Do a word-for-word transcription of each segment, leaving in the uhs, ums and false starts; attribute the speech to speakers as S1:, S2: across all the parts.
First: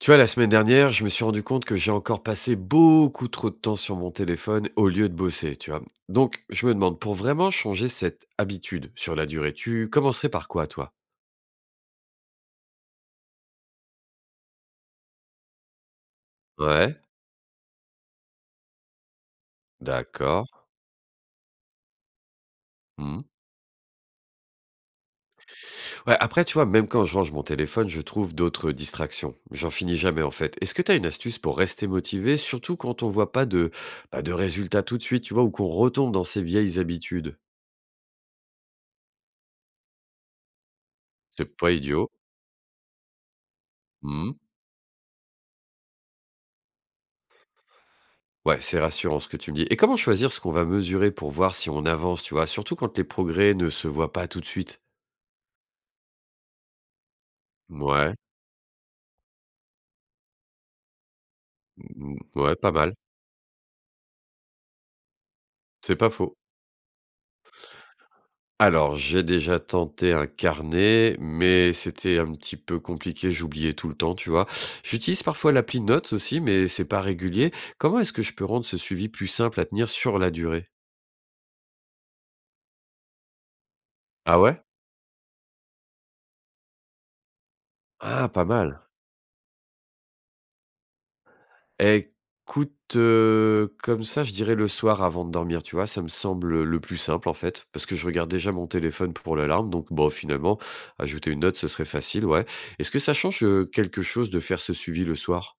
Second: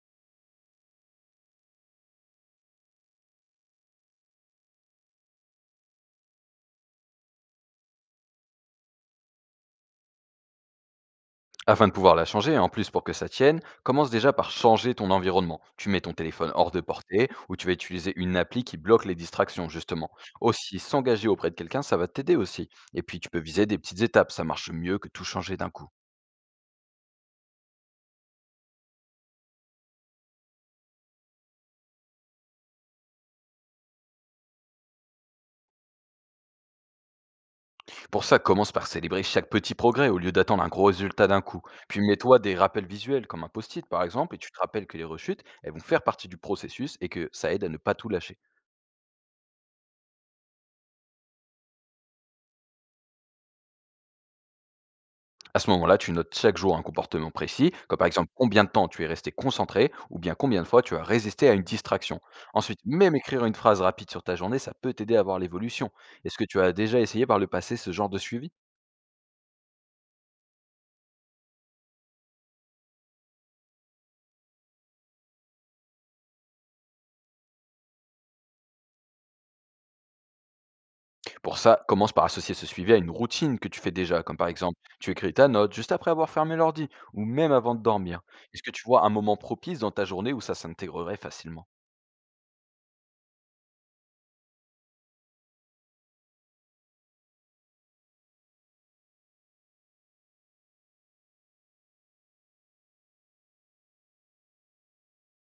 S1: Tu vois, la semaine dernière, je me suis rendu compte que j'ai encore passé beaucoup trop de temps sur mon téléphone au lieu de bosser, tu vois. Donc, je me demande, pour vraiment changer cette habitude sur la durée, tu commencerais par quoi, toi?
S2: Afin de pouvoir la changer, en plus pour que ça tienne, commence déjà par changer ton environnement. Tu mets ton téléphone hors de
S1: Ouais,
S2: portée ou tu vas utiliser une appli qui bloque les distractions, justement.
S1: d'accord.
S2: Aussi, s'engager auprès de quelqu'un, ça va t'aider aussi. Et puis,
S1: Mhm.
S2: tu peux viser des petites étapes, ça marche mieux que tout changer d'un coup.
S1: Ouais, après, tu vois, même quand je range mon téléphone, je trouve d'autres distractions. J'en finis jamais, en fait. Est-ce que tu as une astuce pour rester motivé, surtout quand on voit pas de, bah, de résultats tout de suite, tu vois, ou qu'on retombe dans ces vieilles habitudes?
S2: Pour ça, commence par célébrer chaque petit progrès au lieu d'attendre un gros résultat d'un
S1: C'est
S2: coup.
S1: pas
S2: Puis,
S1: idiot.
S2: mets-toi des rappels visuels, comme un post-it par exemple,
S1: Mmh.
S2: et tu te rappelles que les rechutes, elles vont faire partie du processus et que ça aide à ne pas tout lâcher.
S1: Ouais, c'est rassurant ce que tu me dis. Et comment choisir ce qu'on va mesurer pour voir si on avance, tu vois? Surtout quand les progrès ne se voient pas tout de suite.
S2: À ce moment-là, tu notes chaque jour un comportement précis, comme par
S1: Ouais,
S2: exemple combien de temps tu es resté concentré ou bien combien de fois tu as résisté à une
S1: mmh,
S2: distraction.
S1: ouais, pas
S2: Ensuite,
S1: mal.
S2: même écrire une phrase rapide sur ta journée, ça peut t'aider à voir l'évolution.
S1: C'est pas faux.
S2: Est-ce que tu as déjà essayé par le passé ce genre de suivi?
S1: Alors, j'ai déjà tenté un carnet, mais c'était un petit peu compliqué, j'oubliais tout le temps, tu vois? J'utilise parfois l'appli Notes aussi, mais c'est pas régulier. Comment est-ce que je peux rendre ce suivi plus simple à tenir sur la durée?
S2: Pour ça, commence par associer ce suivi à une routine que tu fais déjà, comme
S1: Ah
S2: par
S1: ouais?
S2: exemple tu écris ta note juste après avoir fermé l'ordi ou même avant de dormir.
S1: Ah, pas
S2: Est-ce que
S1: mal.
S2: tu vois un moment propice dans ta journée où ça s'intégrerait facilement?
S1: Écoute, heu, comme ça, je dirais le soir avant de dormir, tu vois? Ça me semble le plus simple, en fait, parce que je regarde déjà mon téléphone pour l'alarme, donc bon, finalement, ajouter une note, ce serait facile, ouais. Est-ce que ça change, heu, quelque chose de faire ce suivi le soir?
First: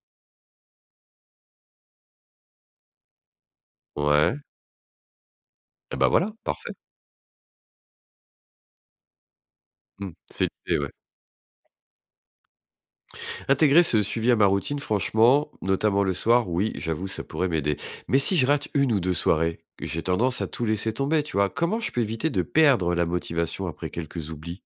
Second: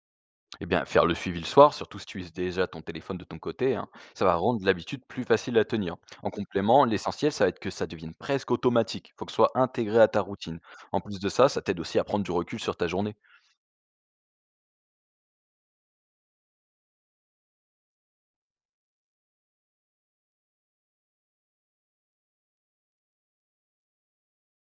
S2: Eh bien, faire le suivi le soir, surtout si tu utilises déjà ton téléphone de ton côté, hein, ça va
S1: Ouais,
S2: rendre l'habitude plus facile à tenir.
S1: et bah, voilà,
S2: En
S1: parfait.
S2: complément, l'essentiel, ça va être que ça devienne presque automatique. Il faut que ce soit intégré à
S1: Mmh,
S2: ta
S1: c'est
S2: routine.
S1: l'idée, ouais.
S2: En plus de ça, ça t'aide aussi à prendre du recul sur ta journée.
S1: Intégrer ce suivi à ma routine, franchement, notamment le soir, oui, j'avoue, ça pourrait m'aider. Mais si je rate une ou deux soirées, j'ai tendance à tout laisser tomber, tu vois? Comment je peux éviter de perdre la motivation après quelques oublis?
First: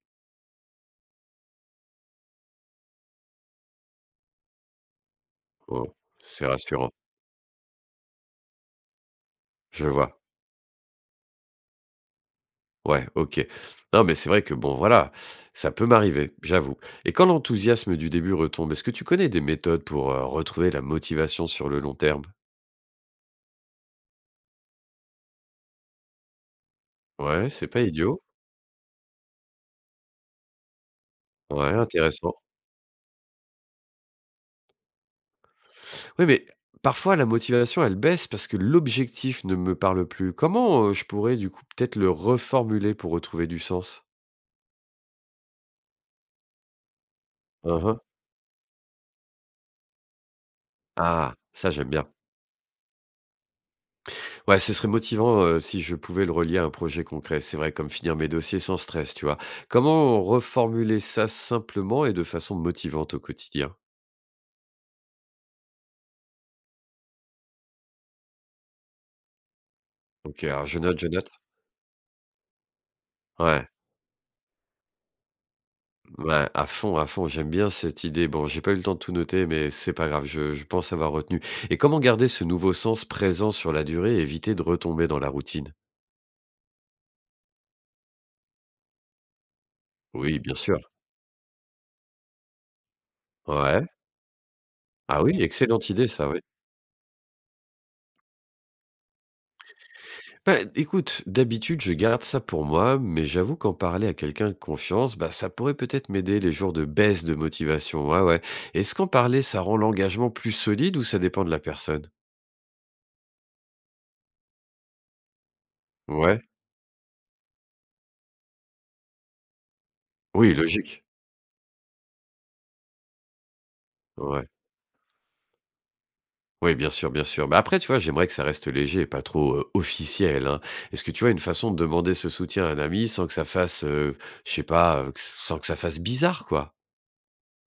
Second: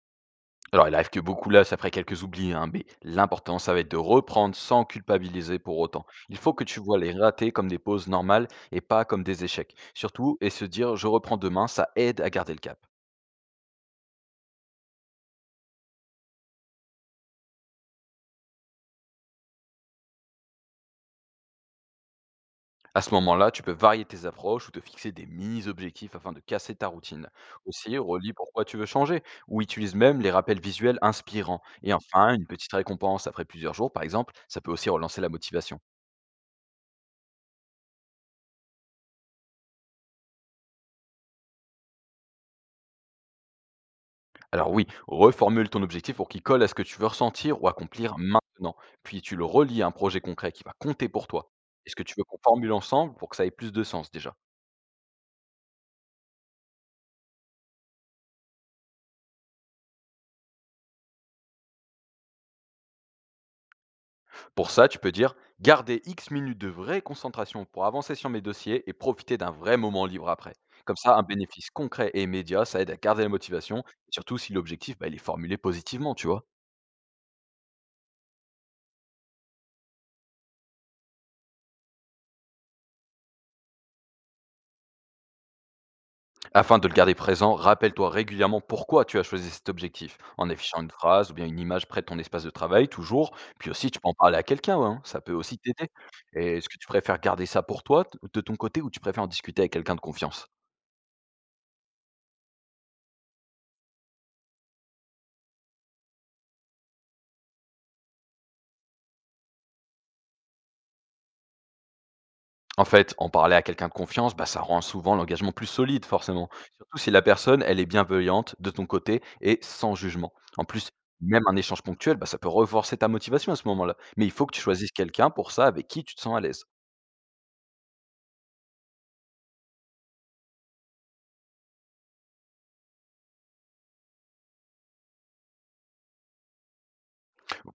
S2: Alors, il arrive que beaucoup lâchent après quelques oublis, hein, mais l'important, ça va être de reprendre sans culpabiliser pour
S1: Oh,
S2: autant. Il
S1: c'est
S2: faut que tu
S1: rassurant.
S2: vois les ratés comme des pauses normales et pas comme des échecs.
S1: Je vois.
S2: Surtout, et se dire, je reprends demain, ça aide à garder le cap.
S1: Ouais, OK. Non, mais c'est vrai que bon, voilà, ça peut m'arriver, j'avoue. Et quand l'enthousiasme du début retombe, est-ce que tu connais des méthodes pour, heu, retrouver la motivation sur le long terme?
S2: À ce moment-là, tu peux varier tes approches ou te fixer des mini-objectifs afin de casser ta routine.
S1: Ouais, c'est pas
S2: Aussi,
S1: idiot.
S2: relis pourquoi tu veux changer ou utilise même les rappels visuels inspirants.
S1: Ouais,
S2: Et enfin,
S1: intéressant.
S2: une petite récompense après plusieurs jours, par exemple, ça peut aussi relancer la motivation.
S1: Oui, mais parfois la motivation, elle baisse parce que l'objectif ne me parle plus. Comment, heu, je pourrais du coup peut-être le reformuler pour retrouver du sens?
S2: Alors oui, reformule ton objectif pour qu'il colle à ce que tu veux ressentir ou
S1: Mmh.
S2: accomplir maintenant. Puis tu le relis à un projet concret qui va compter pour
S1: Ah,
S2: toi.
S1: ça j'aime
S2: Est-ce que
S1: bien.
S2: tu veux qu'on formule ensemble pour que ça ait plus de sens déjà?
S1: Ouais, ce serait motivant, heu, si je pouvais le relier à un projet concret. C'est vrai, comme finir mes dossiers sans stress, tu vois? Comment reformuler ça simplement et de façon motivante au quotidien?
S2: Pour ça, tu peux dire garder iks minutes de vraie concentration pour avancer sur mes dossiers et profiter d'un vrai moment libre
S1: OK,
S2: après.
S1: alors je
S2: Comme
S1: note, je
S2: ça, un
S1: note.
S2: bénéfice concret et immédiat, ça aide à garder la
S1: Ouais,
S2: motivation, surtout si l'objectif bah, il est formulé positivement, tu vois.
S1: ouais, à fond, à fond, j'aime bien cette idée. Bon, j'ai pas eu le temps de tout noter, mais c'est pas grave, je je pense avoir retenu. Et comment garder ce nouveau sens présent sur la durée et éviter de retomber dans la routine?
S2: Afin de le garder présent, rappelle-toi régulièrement pourquoi tu as choisi cet objectif,
S1: Oui,
S2: en
S1: bien sûr.
S2: affichant une phrase ou bien une image près de ton espace de travail, toujours. Puis
S1: Ouais.
S2: aussi, tu peux en parler à quelqu'un, ouais, hein, ça
S1: Ah
S2: peut
S1: oui,
S2: aussi t'aider.
S1: excellente idée ça, ouais.
S2: Et est-ce que tu préfères garder ça pour toi, t- de ton côté, ou tu préfères en discuter avec quelqu'un de confiance?
S1: Bah, écoute, d'habitude, je garde ça pour moi, mais j'avoue qu'en parler à quelqu'un de confiance, bah, ça pourrait peut-être m'aider les jours de baisse de motivation. Ouais, ouais. Est-ce qu'en parler, ça rend l'engagement plus solide ou ça dépend de la personne?
S2: En fait, en parler à quelqu'un de confiance, bah, ça rend souvent l'engagement plus solide,
S1: Ouais.
S2: forcément. Surtout si la personne, elle est bienveillante de ton côté et sans jugement.
S1: Oui,
S2: En plus,
S1: logique.
S2: même un échange ponctuel, bah, ça peut renforcer ta motivation à ce moment-là. Mais il faut
S1: Ouais.
S2: que tu choisisses quelqu'un pour ça, avec qui tu te sens à l'aise.
S1: Oui, bien sûr, bien sûr. Mais après, tu vois, j'aimerais que ça reste léger et pas trop euh, officiel, hein. Est-ce que tu vois une façon de demander ce soutien à un ami sans que ça fasse, euh, je sais pas, euh, que- sans que ça fasse bizarre, quoi?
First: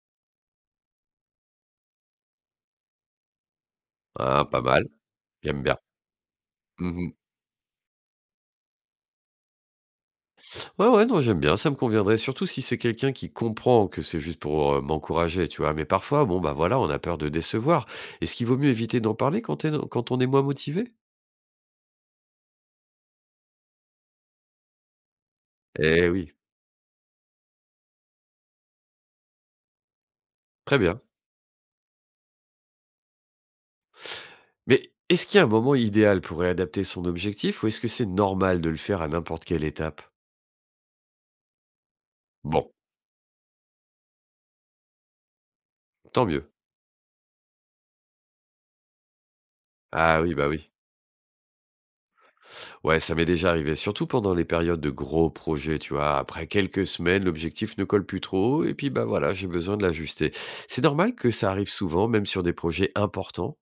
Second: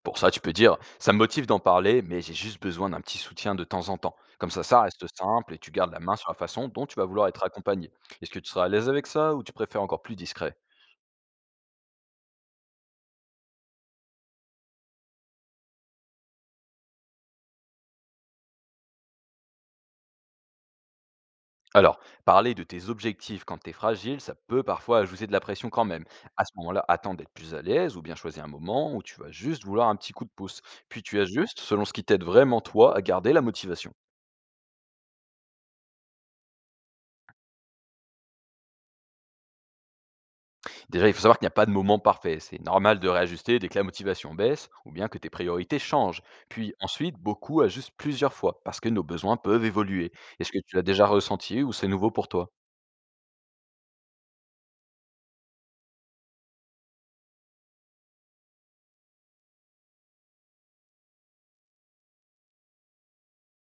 S2: Pour ça, tu peux dire, ça me motive d'en parler, mais j'ai juste besoin d'un petit soutien de temps en temps.
S1: Hein,
S2: Comme
S1: pas
S2: ça, ça
S1: mal.
S2: reste simple et
S1: J'aime
S2: tu
S1: bien.
S2: gardes la main sur la façon dont tu vas vouloir être accompagné. Est-ce que tu seras à l'aise avec ça ou tu préfères encore plus discret?
S1: Ouais, ouais, non, j'aime bien, ça me conviendrait, surtout si c'est quelqu'un qui comprend que c'est juste pour, heu, m'encourager, tu vois? Mais parfois, bon, bah, voilà, on a peur de décevoir. Est-ce qu'il vaut mieux éviter d'en parler quand on est quand on est moins motivé?
S2: Alors, parler de tes objectifs quand t'es fragile, ça peut parfois ajouter de la pression quand même.
S1: Eh oui,
S2: À ce moment-là, attends d'être plus à l'aise ou bien choisis un moment où tu vas juste vouloir un petit coup de pouce.
S1: très bien.
S2: Puis tu ajustes selon ce qui t'aide vraiment toi à garder la motivation.
S1: Mais est-ce qu'il y a un moment idéal pour réadapter son objectif ou est-ce que c'est normal de le faire à n'importe quelle étape?
S2: Déjà, il faut savoir qu'il n'y a pas de moment parfait. C'est
S1: Bon,
S2: normal de réajuster dès que la motivation baisse ou bien que tes priorités changent.
S1: tant mieux.
S2: Puis ensuite, beaucoup ajustent plusieurs fois parce que nos besoins peuvent évoluer.
S1: Ah oui, bah,
S2: Est-ce que
S1: oui.
S2: tu l'as déjà ressenti ou c'est nouveau pour toi?
S1: Ouais, ça m'est déjà arrivé, surtout pendant les périodes de gros projets, tu vois. Après quelques semaines, l'objectif ne colle plus trop, et puis bah voilà, j'ai besoin de l'ajuster. C'est normal que ça arrive souvent, même sur des projets importants.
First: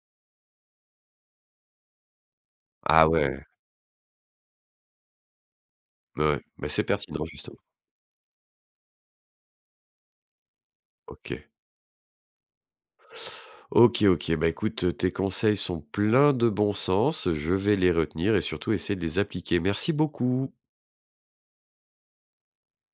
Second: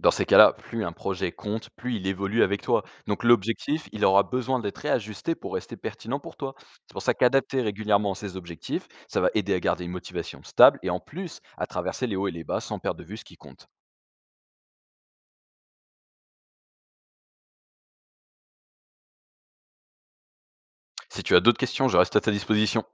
S2: Dans ces cas-là, plus un projet compte, plus il évolue avec toi.
S1: Ah
S2: Donc
S1: ouais,
S2: l'objectif, il aura besoin d'être réajusté pour rester pertinent pour
S1: ouais,
S2: toi.
S1: mais c'est
S2: C'est pour ça
S1: pertinent, justement.
S2: qu'adapter régulièrement ses objectifs, ça va aider à garder une motivation stable et en
S1: Ok.
S2: plus à traverser les hauts et les bas sans perdre de vue ce qui compte.
S1: Ok, ok. Bah écoute, tes conseils sont pleins de bon sens. Je vais les retenir et surtout essayer de les appliquer. Merci beaucoup.
S2: Si tu as d'autres questions, je reste à ta disposition.